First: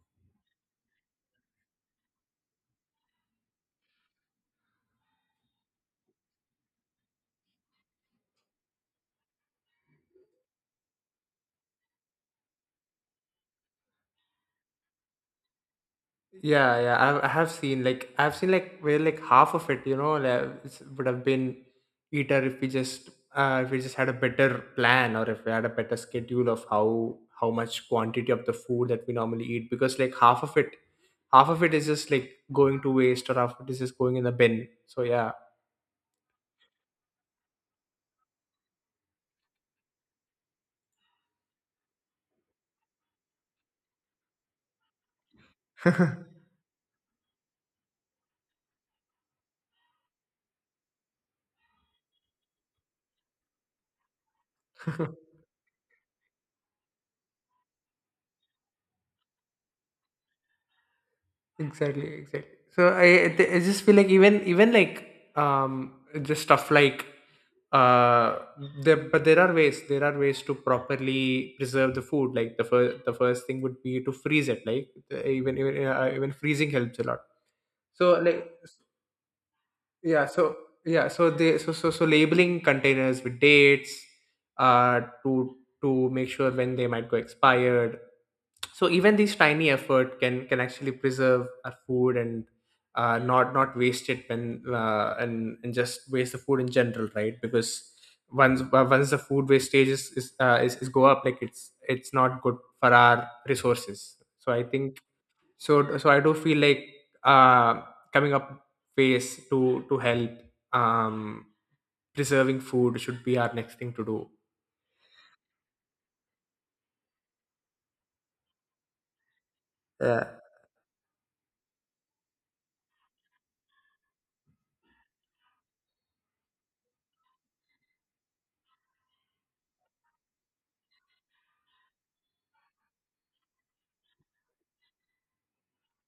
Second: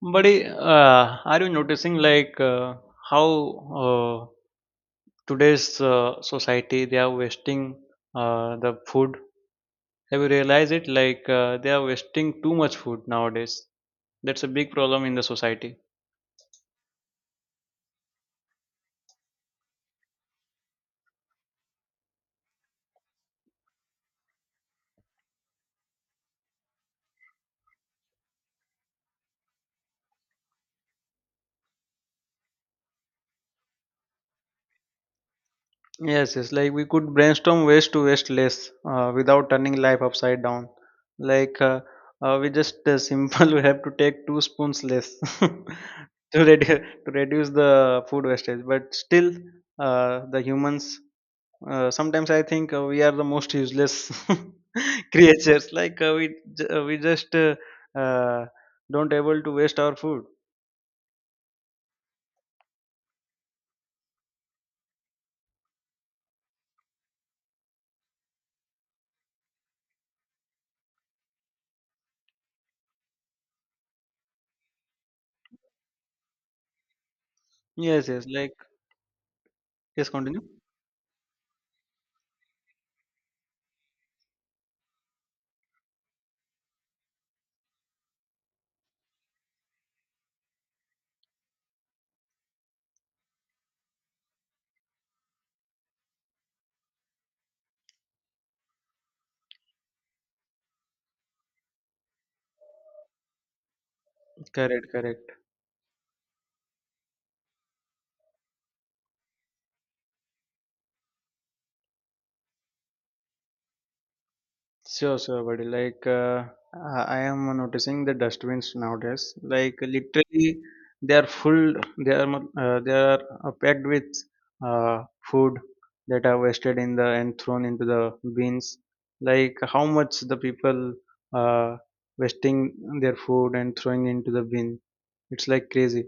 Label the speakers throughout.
Speaker 1: But are you noticing how today's society they are wasting the food? Have you realized it? They are wasting too much food nowadays. That's a big problem in the society.
Speaker 2: Yeah, yeah, I have seen like I've seen like where like half of it, would have been eater if we just had a better plan or if we had a better schedule of how much quantity of the food that we normally eat because like half of it is just like going to waste or half of it is just going in the bin. So yeah.
Speaker 1: Yes, yes. Like we could brainstorm ways to waste less without turning life upside down. Like we just Simple. We have to take two spoons less to reduce the food wastage. But still, the humans sometimes I think we are the most useless creatures. We j- we just uh, don't able to waste our food.
Speaker 2: Exactly, exactly. So I just feel like even like um just stuff like uh there are ways to properly preserve the food like the first thing would be to freeze it like even freezing helps a lot
Speaker 1: Yes,
Speaker 2: so
Speaker 1: yes.
Speaker 2: like
Speaker 1: Like yes,
Speaker 2: yeah,
Speaker 1: continue.
Speaker 2: so yeah, so they so so so labeling containers with dates uh to to make sure when they might go expired. So even this tiny effort can actually preserve our food and not not waste it when and just waste the food in general, right? Because once the food wastage is go up, like it's not good for our resources. So I
Speaker 1: Correct,
Speaker 2: think
Speaker 1: correct.
Speaker 2: so I do feel like uh coming up ways to help um preserving food should be our next thing to do.
Speaker 1: Sure, sure, buddy. Like, I am noticing the dustbins nowadays. Like,
Speaker 2: Yeah,
Speaker 1: literally, they are full. They are packed with uh, food that are wasted in the and thrown into the bins. Like, how much the people uh, wasting their food and throwing into the bin? It's like crazy.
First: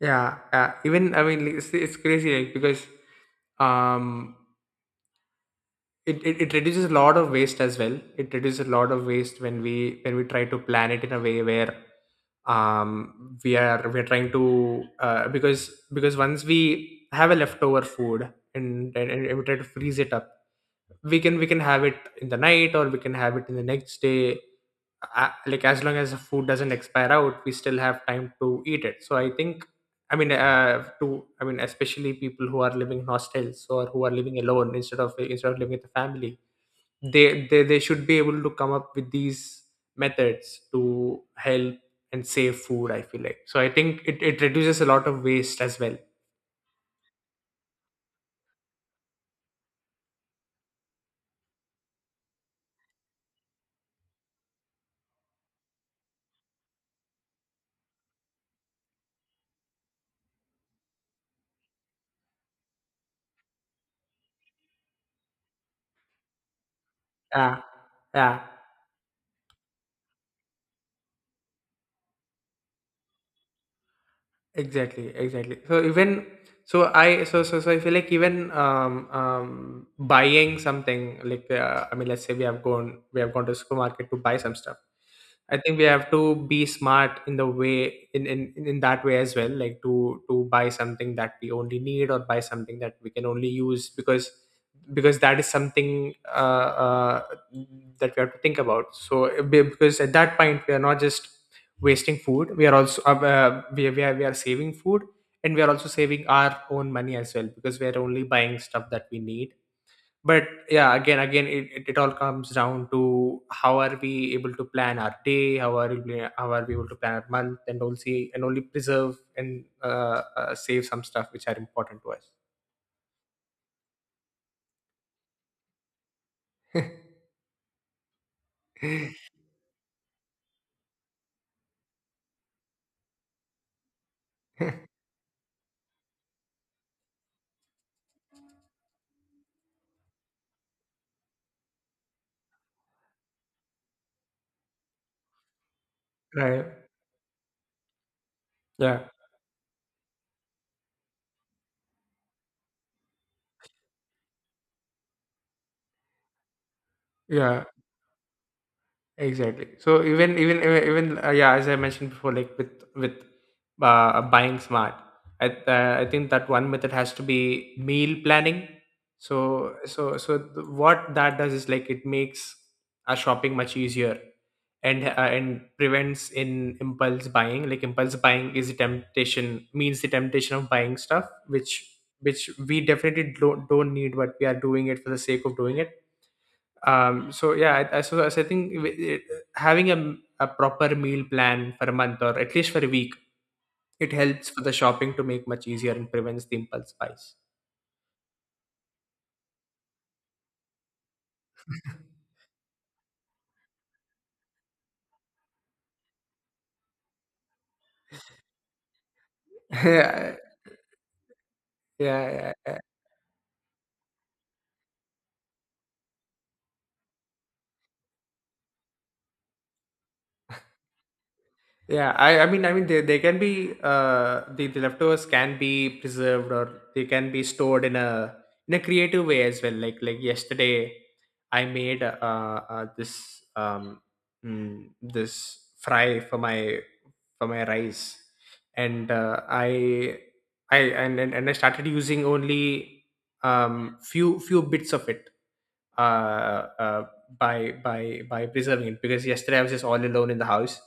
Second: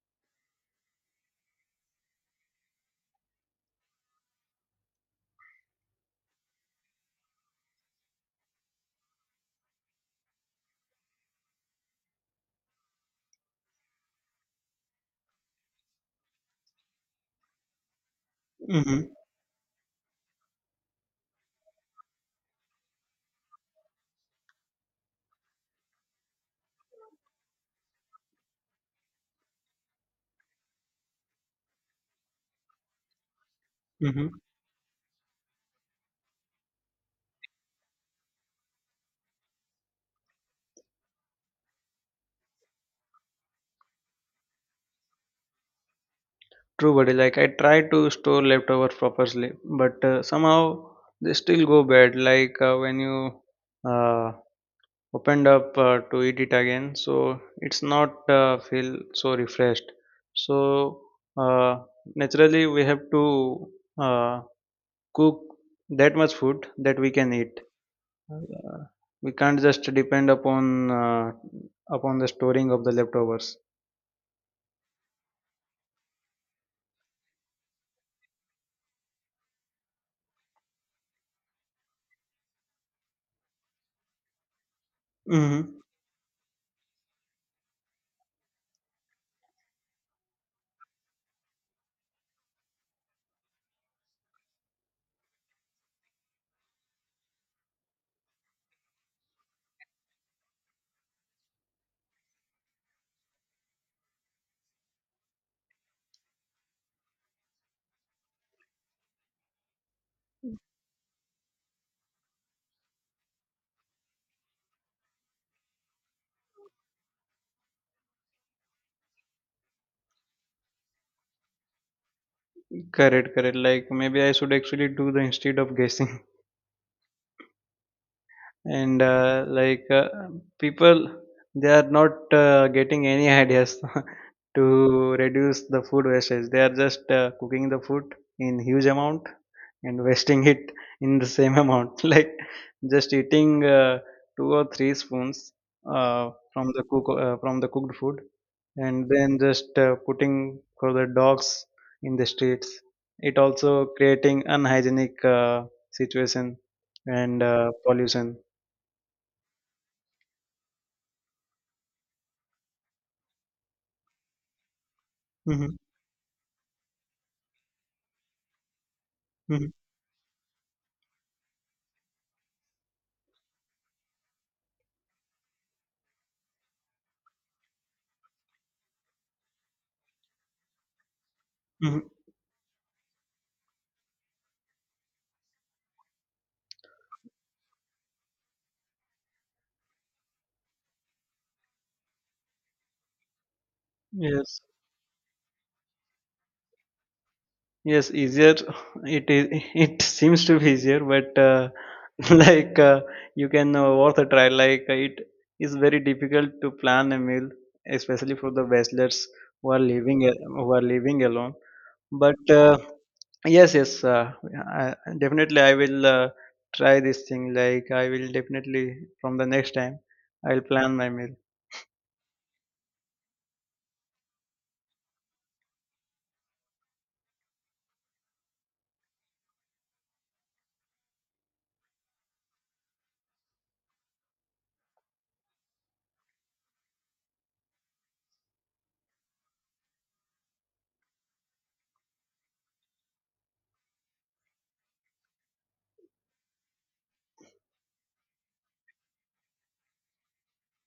Speaker 2: yeah, even I mean like, it's crazy like because um it reduces a lot of waste as well. It reduces a lot of waste when we try to plan it in a way where we are trying to because once we have a leftover food and,
Speaker 1: Mm-hmm.
Speaker 2: and and we try to freeze it up. We can we can have it in the night or we can have it in the next day, like as long as the food doesn't expire out we still have time to eat it. So I think I mean especially people who are living in hostels or who are living alone instead of living with a family they should be able to come up with these methods to help and save food I feel like. So I think it reduces a lot of waste as well.
Speaker 1: True, buddy. Like I try to store leftovers properly, but somehow they still go bad. When you uh, opened up to eat it again, so it's not feel so refreshed. So uh, naturally, we have to uh, cook that much food that we can
Speaker 2: Yeah,
Speaker 1: eat.
Speaker 2: yeah.
Speaker 1: Uh, we can't just depend upon the storing of the leftovers.
Speaker 2: Exactly, exactly. So even so, I so so so I feel like even buying something like I mean, let's say we have gone to supermarket to buy some stuff. I
Speaker 1: Mm-hmm.
Speaker 2: think we have to be smart in the way in that way as well, like to buy something that we only need or buy something that we can only use because that is something that we have to think about. So because at that point we are not just wasting food, we are also we are saving food and we are also saving our own money as well because we are only buying stuff that we need. But yeah, again again it all comes down to how are we able to plan our day, how are we able to plan our month and only preserve and save some stuff which are important to us.
Speaker 1: Correct, correct. Like maybe I should actually do the instead of guessing. And people they are not getting any ideas to reduce the food wastage. They are just cooking the food in huge amount and wasting it in the same amount like just eating two or three spoons
Speaker 2: Right,
Speaker 1: from the cooked food
Speaker 2: yeah,
Speaker 1: and then just putting for the dogs in the streets. It also creating unhygienic situation and
Speaker 2: yeah.
Speaker 1: pollution.
Speaker 2: Exactly. So even, yeah, as I mentioned before, like with buying smart,
Speaker 1: Mhm,
Speaker 2: I think that one method has to be meal planning.
Speaker 1: mhm,
Speaker 2: So what that does is like it makes our shopping much easier and prevents in impulse buying. Like impulse buying is a temptation, means the temptation of buying stuff
Speaker 1: mhm.
Speaker 2: which we definitely don't need, but we are doing it for the sake of doing it. So yeah, so, so I think having a proper meal plan for a month or at least for a week, it helps
Speaker 1: Yes,
Speaker 2: for the shopping to make much easier and prevents the impulse buys.
Speaker 1: yes, easier. It is. It seems to be easier, but like uh, you can worth a try. It is very difficult to plan a meal, especially for the bachelors
Speaker 2: Yeah,
Speaker 1: who are living alone. But
Speaker 2: yeah, yeah,
Speaker 1: yes, yes, definitely I will try this thing. Like I will definitely from the next time I will plan my meal.
Speaker 2: yeah. I mean I mean they can be the leftovers can be preserved or they can be stored in a creative way as well, like yesterday I made this this fry for my rice, and I and I started using only few few bits of it uh, uh by preserving it, because yesterday I was just all alone in the house.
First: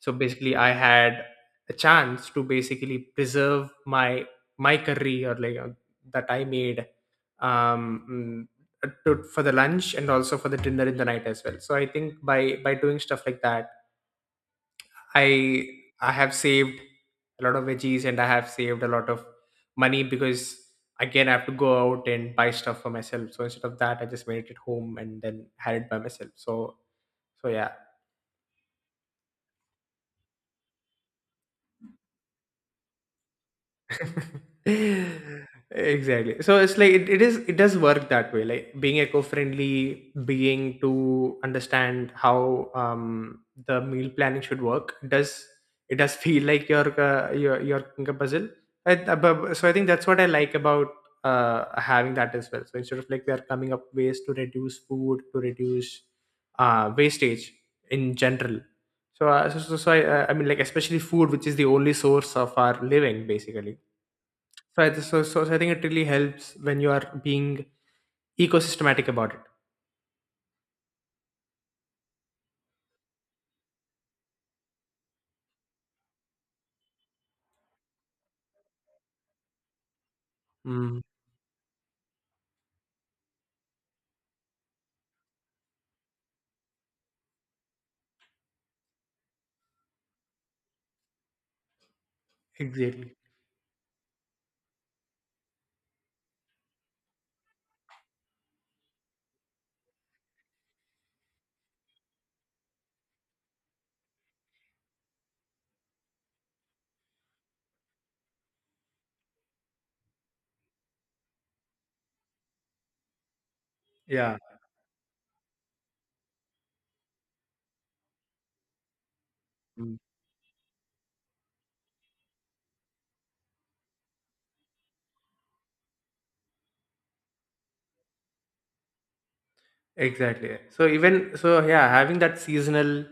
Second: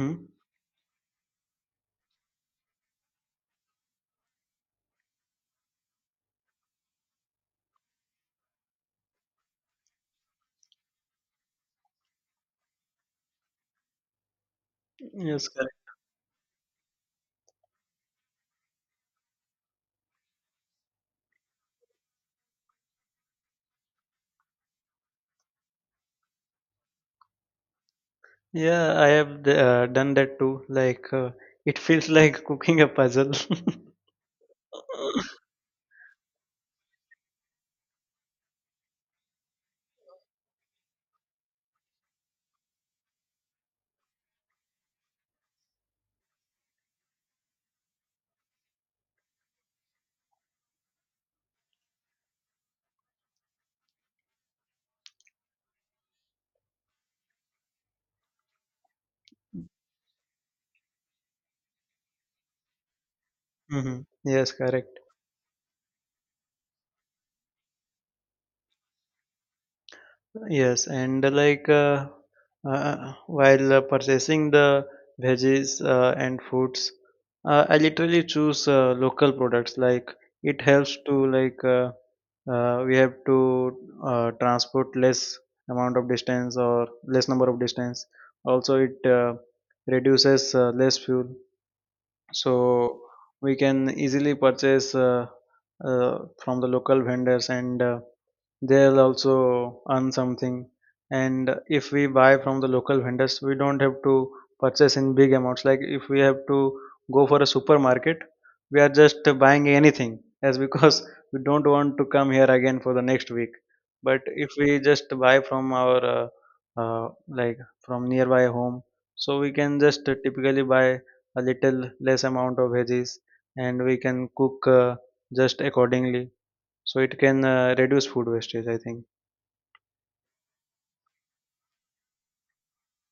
Speaker 2: So basically I had a chance to basically preserve my my curry or like that I made, um mm, to, for the lunch and also for the dinner in the night as well. So I think by doing stuff like that,
Speaker 1: Yes,
Speaker 2: I
Speaker 1: correct.
Speaker 2: I have saved a lot of veggies and I have saved a lot of money, because again I have to go out and buy stuff for myself. So instead of that, I just made it at home and then had it by myself. So so yeah.
Speaker 1: Yeah, I have done that too. Like, it feels like cooking a puzzle.
Speaker 2: Exactly, so it's like it is, it does work that way, like being eco-friendly, being to understand how the meal planning should work does it does feel like your cooking puzzle. So I think that's what I like about uh having that as well. So instead of like we are coming up ways to reduce food, to reduce wastage in general. So so I mean, like, especially food, which is the only source of our living basically.
Speaker 1: Hmm. Yes,
Speaker 2: So
Speaker 1: correct.
Speaker 2: so I think it really helps when you are being ecosystematic about it.
Speaker 1: Yes, and while purchasing the veggies and fruits, I literally choose local products. Like, it helps
Speaker 2: Mm,
Speaker 1: to we have to transport less amount of distance or less number of distance. Also, it reduces less fuel, so
Speaker 2: exactly.
Speaker 1: we can easily purchase from the local vendors, and they'll also earn something. And if we buy from the local vendors, we don't have to purchase in big amounts. Like if we have to go for a supermarket, we are just buying anything as because we don't want to come here again for the next week. But
Speaker 2: Yeah.
Speaker 1: if we just buy from our uh, like from nearby home, so we can
Speaker 2: Mm,
Speaker 1: just typically buy a little less amount of veggies, and we can cook just accordingly, so it can reduce food wastage, I think.
Speaker 2: exactly. So even so, yeah, having that seasonal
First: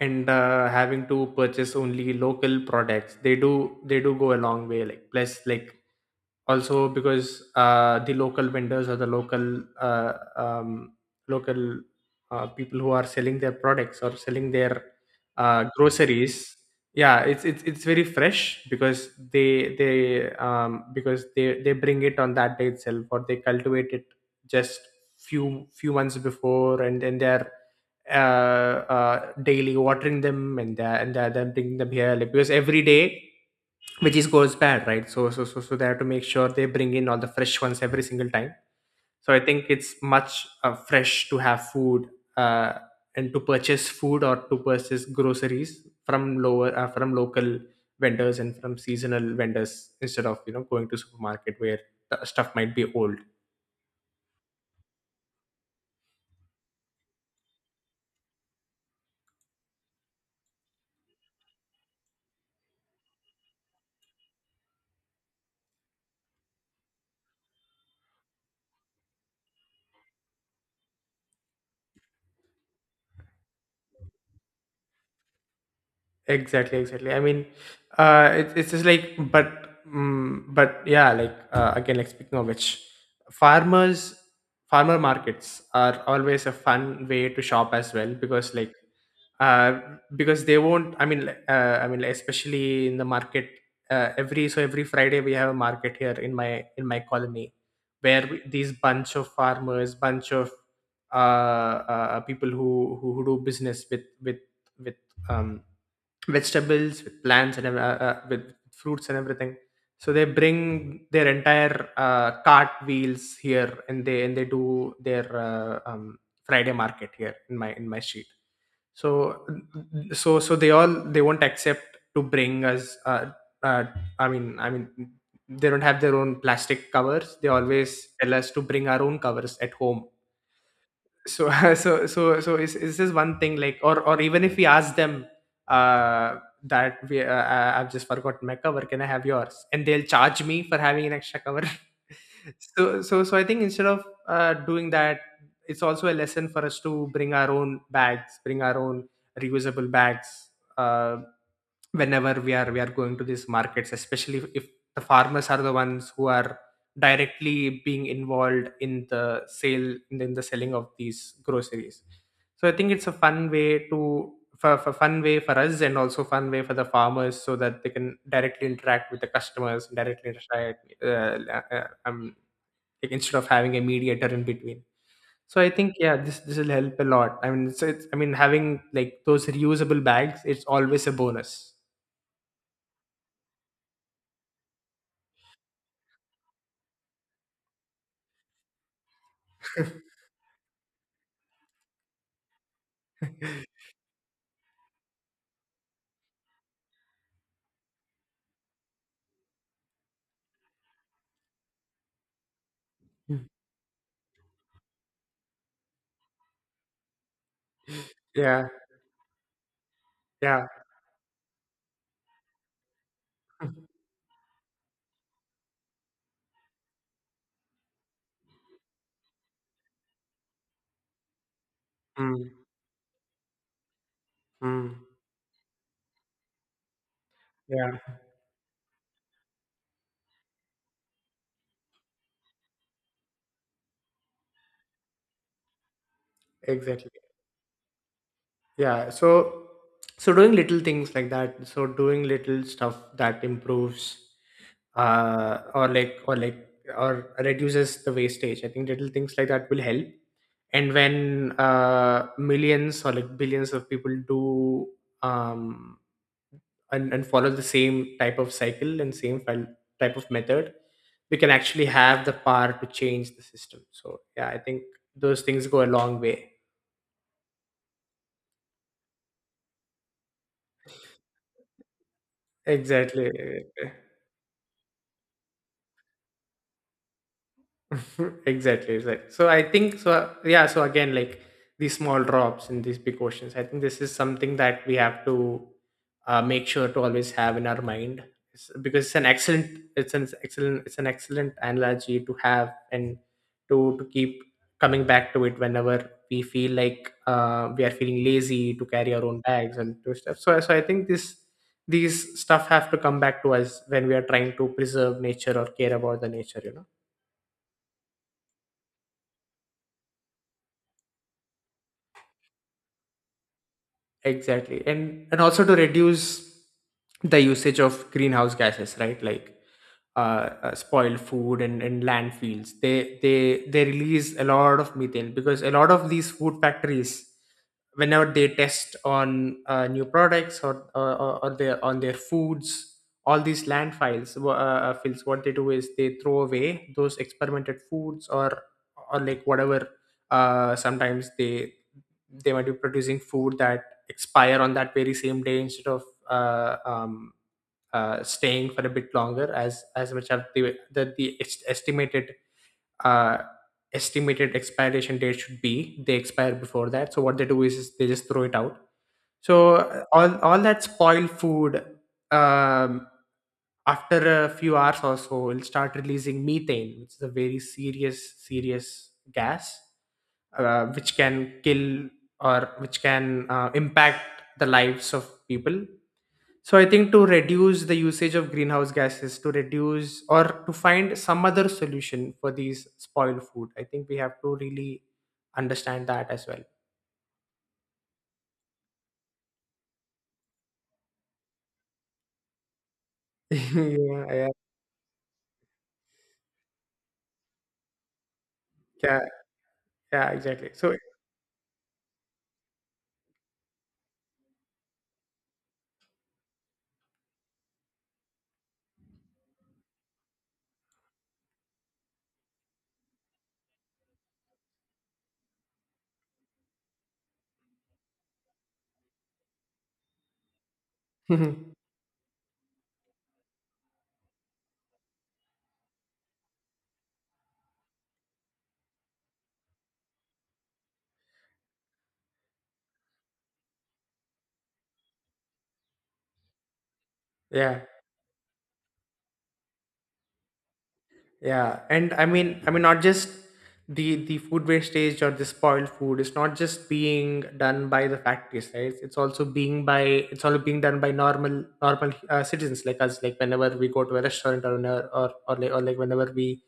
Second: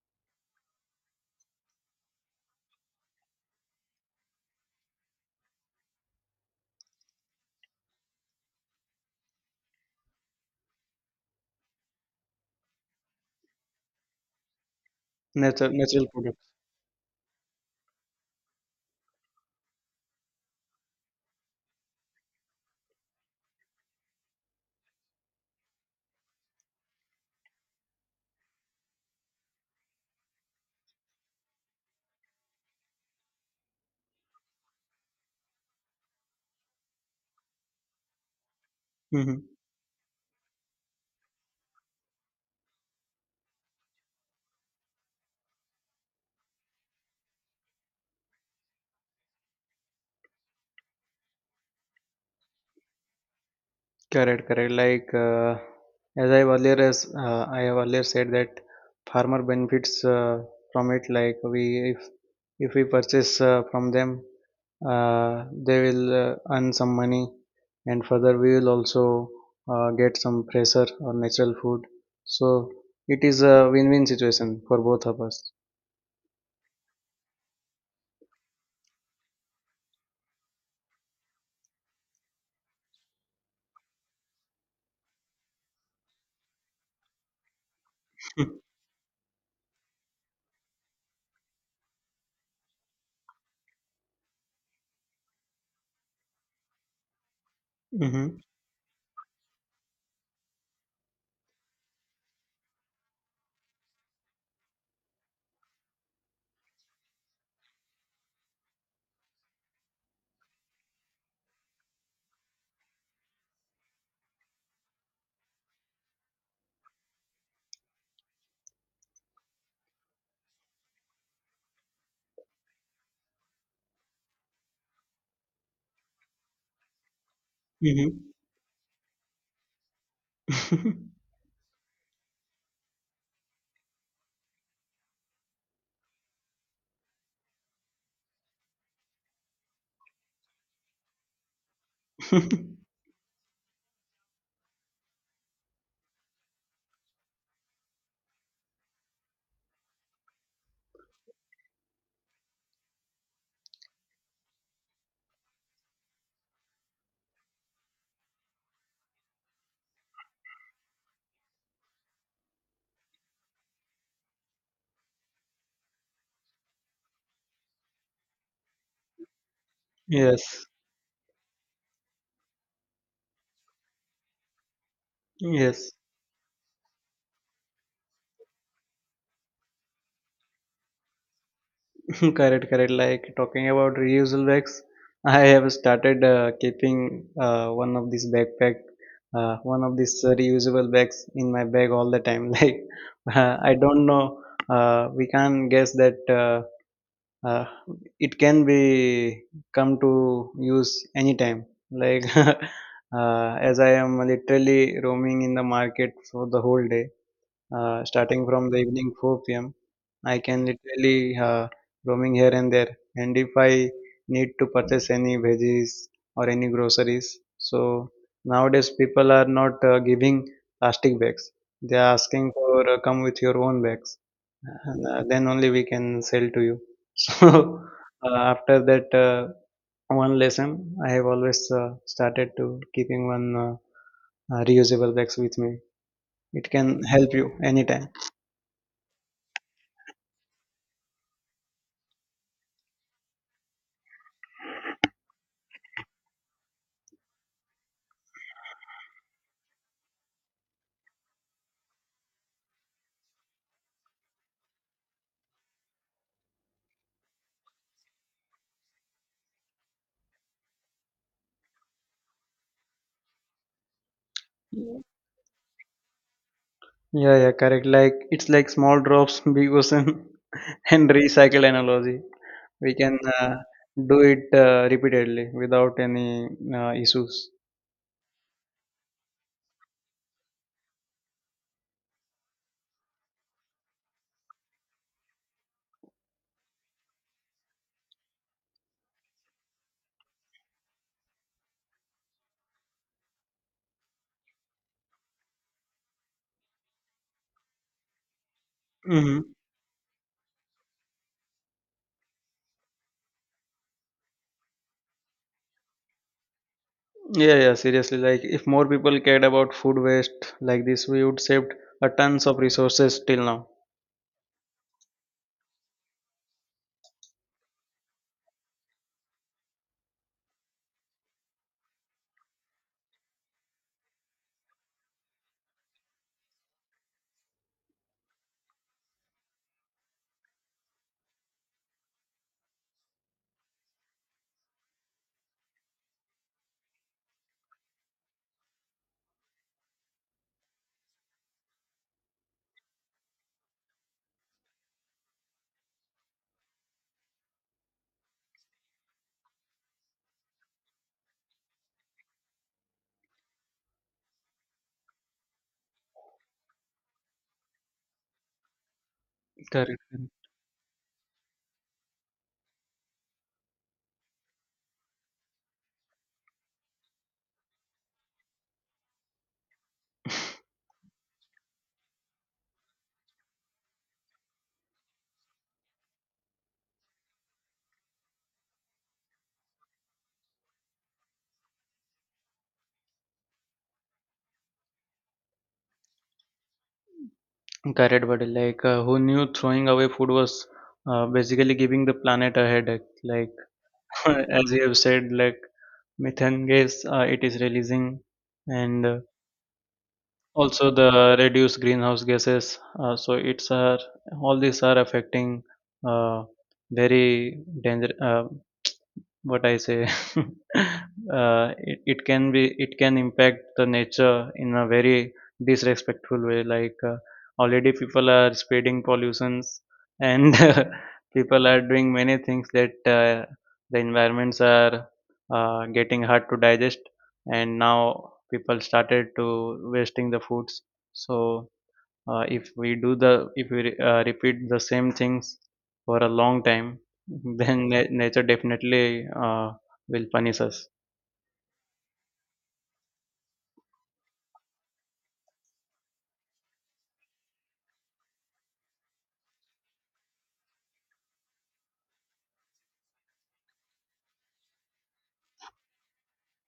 Speaker 2: and having to purchase only local products, they do go a long way. Like plus, like also because the local vendors or the local local people who are selling their products or selling their
Speaker 1: Natural natural product.
Speaker 2: groceries, yeah, it's very fresh because they bring it on that day itself or they cultivate it just few few months before, and then they're daily watering them, and they're bringing them here like, because every day which is goes bad, right? So they have to make sure they bring in all the fresh ones every single time. So
Speaker 1: Hmm.
Speaker 2: I think it's much fresh to have food uh, and to purchase food or to purchase groceries from lower from local vendors and from seasonal vendors instead of you know going to supermarket where the stuff might be old.
Speaker 1: Correct, correct. Like as I have earlier said that farmer benefits from it. Like we if if we purchase from them, they will earn some money, and further we will also get some fresher or natural food. So it is a win-win situation for both of us.
Speaker 2: Exactly, exactly. I mean, it's just like, but yeah, like again, like speaking of which, farmers, farmer markets are always a fun way to shop as well because, like, uh, because they won't. I mean, like, especially in the market, every Friday we have a market here in my colony, where
Speaker 1: Mm-hmm.
Speaker 2: we, these bunch of farmers, bunch of uh, people who, who do business with um vegetables, with plants, and with fruits and everything. So they bring their entire cart wheels here, and they do their Friday market here in my street. So they all they won't accept to bring us. Uh, I mean they don't have their own plastic covers. They always tell us to bring our own covers at home.
Speaker 1: Mm-hmm.
Speaker 2: So so is this one thing like, or even if we ask them uh that we I've just forgotten my cover, can I have yours, and they'll charge me for having an extra cover. So I think instead of doing that, it's also a lesson for us to bring our own bags, bring our own reusable bags uh, whenever we are going to these markets, especially if the farmers are the ones who are directly being involved in the sale, in the selling of these groceries. So I think it's a fun way to for fun way for us and also fun way for the farmers so that they can directly interact with the customers, directly
Speaker 1: Yes.
Speaker 2: interact, like instead of having a mediator in between. So I
Speaker 1: Yes,
Speaker 2: think yeah this will help a lot. I mean so I mean having like those reusable bags it's always a bonus.
Speaker 1: correct, correct. Like talking about reusable bags, I have started keeping one of these backpack, one of these reusable bags in my bag all the time. I don't know, we can't guess that uh, it can be come to use anytime. Like as I am literally roaming in the market for the whole day starting
Speaker 2: Yeah,
Speaker 1: from the evening 4 p.m. I can
Speaker 2: yeah.
Speaker 1: literally roaming here and there. And if I need to purchase any veggies or any groceries, so nowadays people are not giving plastic bags. They are
Speaker 2: Mm,
Speaker 1: asking for come with your own bags.
Speaker 2: mm.
Speaker 1: And, then only we can sell to you. So
Speaker 2: Yeah,
Speaker 1: after that one lesson, I have always started to keeping one reusable bags with me. It can
Speaker 2: exactly.
Speaker 1: help you anytime.
Speaker 2: Yeah. So doing little things like that, so doing little stuff that improves uh or like or like or reduces the wastage. I think little things like that will help. And when millions or like billions of people do um and follow the same type of cycle and same file type of method, we can actually have the power to change the system. So yeah, I think
Speaker 1: Yeah,
Speaker 2: those things go a long way.
Speaker 1: yeah, correct. Like it's like small drops, big ocean, and recycle analogy. We can
Speaker 2: Exactly.
Speaker 1: do it repeatedly without any issues.
Speaker 2: Exactly, so I think so, yeah, so again, like these small drops in these big oceans, I think this is something that we have to make sure to always have in our mind. Because it's an excellent it's an excellent analogy to have and to keep coming back to it whenever we feel like we are feeling lazy to carry our own
Speaker 1: Hmm.
Speaker 2: bags and do stuff, so I think this these stuff have to come back to us when we are trying to preserve nature or care about the nature, you know?
Speaker 1: Yeah, yeah, seriously. Like if more people cared about food waste like this, we would save a tons of resources till now.
Speaker 2: Exactly. And also to reduce the usage of greenhouse gases, right? Like uh, spoiled food and landfills. They release a lot of methane, because a lot of these food factories, whenever they test on new products or their on their foods, all these landfills fills. What they do is they throw away those experimented foods or like whatever. Sometimes they might be producing food that expire on that very same day instead of uh, um, staying for a bit longer, as much as estimated uh, estimated expiration date should be. They expire before that, so what they do is they just throw it out. So uh,
Speaker 1: Correct.
Speaker 2: all all that spoiled food, um, after a few hours or so, will start releasing methane, which is a very serious gas which can kill or which can impact the lives of people. So I think to reduce the usage of greenhouse gases, to reduce or to find some other solution for these spoiled food, I think we have to really understand that as well.
Speaker 1: Correct, buddy. Who knew throwing away food was basically giving the planet a headache. Like
Speaker 2: yeah, yeah,
Speaker 1: as you have said, like methane gas, it is releasing. And
Speaker 2: yeah, yeah, exactly.
Speaker 1: also
Speaker 2: So
Speaker 1: the reduced greenhouse gases so it's are all these are affecting uh, very danger what I say, it can be it can impact the nature in a very disrespectful way. Already people are spreading pollutions, and people are doing many things that the environments are getting hard to digest, and now people started to wasting the foods. So if we repeat the same things for a long time,
Speaker 2: yeah.
Speaker 1: then nature definitely will punish us.
Speaker 2: Yeah, and I mean, not just the food wastage or the spoiled food. It's not just being done by the factories, right? It's also being by it's also being done by normal citizens like us. Like whenever we go to a restaurant or whenever, or like whenever we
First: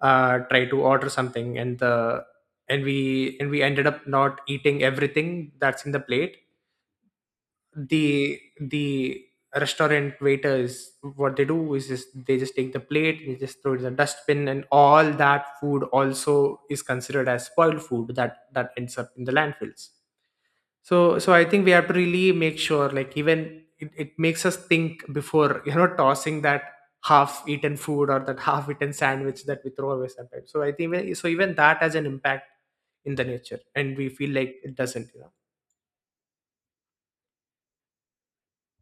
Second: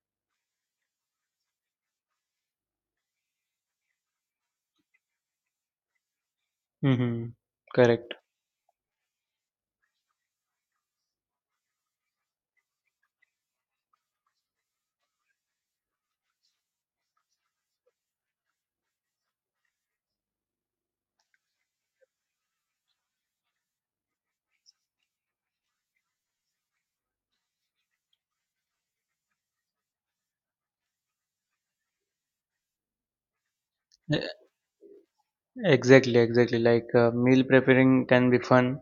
Speaker 2: try to order something and the and we ended up not eating everything that's in the plate,
Speaker 1: Hmm. Correct.
Speaker 2: the restaurant waiters, what they do is just they just take the plate, they just throw it in the dustbin, and all that food also is considered as spoiled food that that ends up in the landfills. So I think we have to really make sure, like, even it makes us think before, you know, tossing that half eaten food or that half eaten sandwich that we throw away sometimes. So I think so even that has an impact in the nature and we feel
Speaker 1: E-
Speaker 2: like it doesn't.
Speaker 1: exactly, exactly. Meal preparing can be fun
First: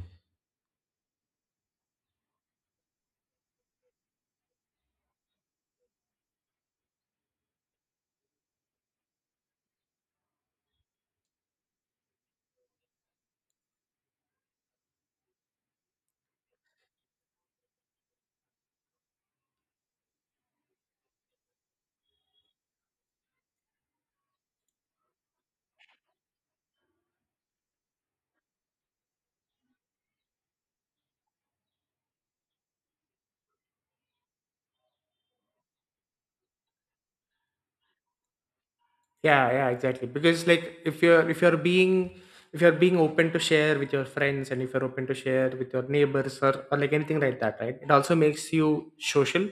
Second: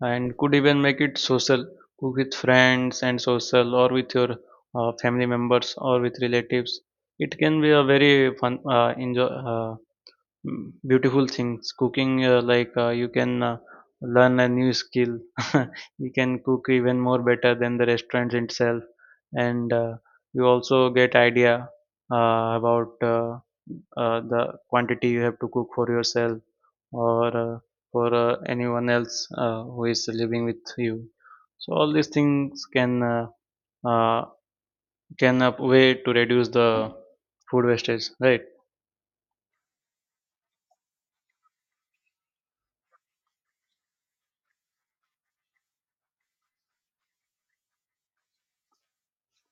Speaker 1: and could even make it social. Cook with friends and social or with your family members or with relatives. It can be a very fun enjoy Mm, beautiful things cooking. You can learn a new skill. You can cook even more better than the restaurants itself, and you also get idea about the quantity you have to cook for yourself or for anyone else who is living with you. So all these things uh, can a way to reduce the food wastage, right?
Speaker 2: Yeah, yeah, exactly. Because like if you're being open to share with your friends, and if you're open to share with your neighbors, or like anything like that, right, it also makes you social.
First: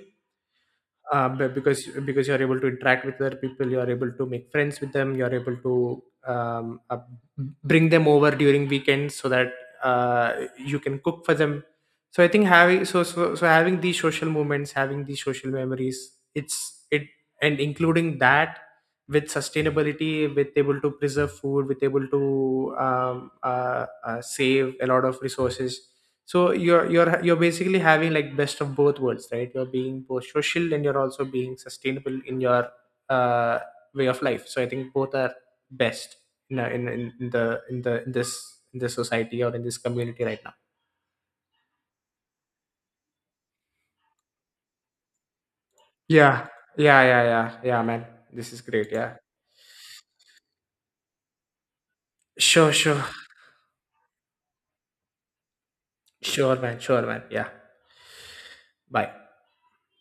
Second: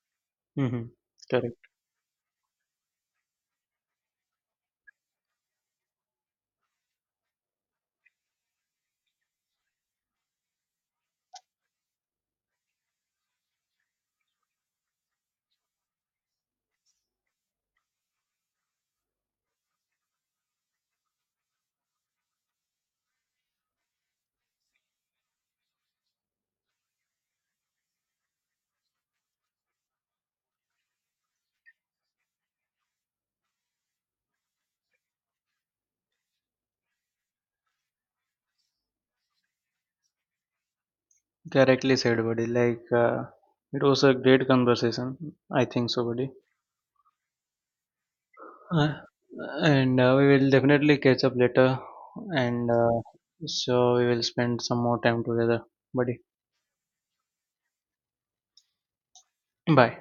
Speaker 1: Mm-hmm.
Speaker 2: But because you're able to interact with other people, you're able to make friends with them, you're able to um, uh, bring them over during weekends so that uh, you can cook for them. So I think having so, so so having these social moments, having these social memories, it's it and including that with sustainability, with able to preserve food, with able to save a lot of resources. So you're basically having like best of both worlds, right? You're being both social, and you're also being sustainable in your uh, way of life. So I think both are best in, a- in, in the in the in this society or in this community right now.
Speaker 1: Correctly said, buddy. Like, it was a great conversation. I think so, buddy.
Speaker 2: Yeah, yeah, man, this is great,
Speaker 1: Uh,
Speaker 2: yeah.
Speaker 1: and we will definitely catch up later. And
Speaker 2: Sure, sure
Speaker 1: so we will spend some more time together, buddy.
Speaker 2: sure man, sure man yeah. Bye.
Speaker 1: Bye.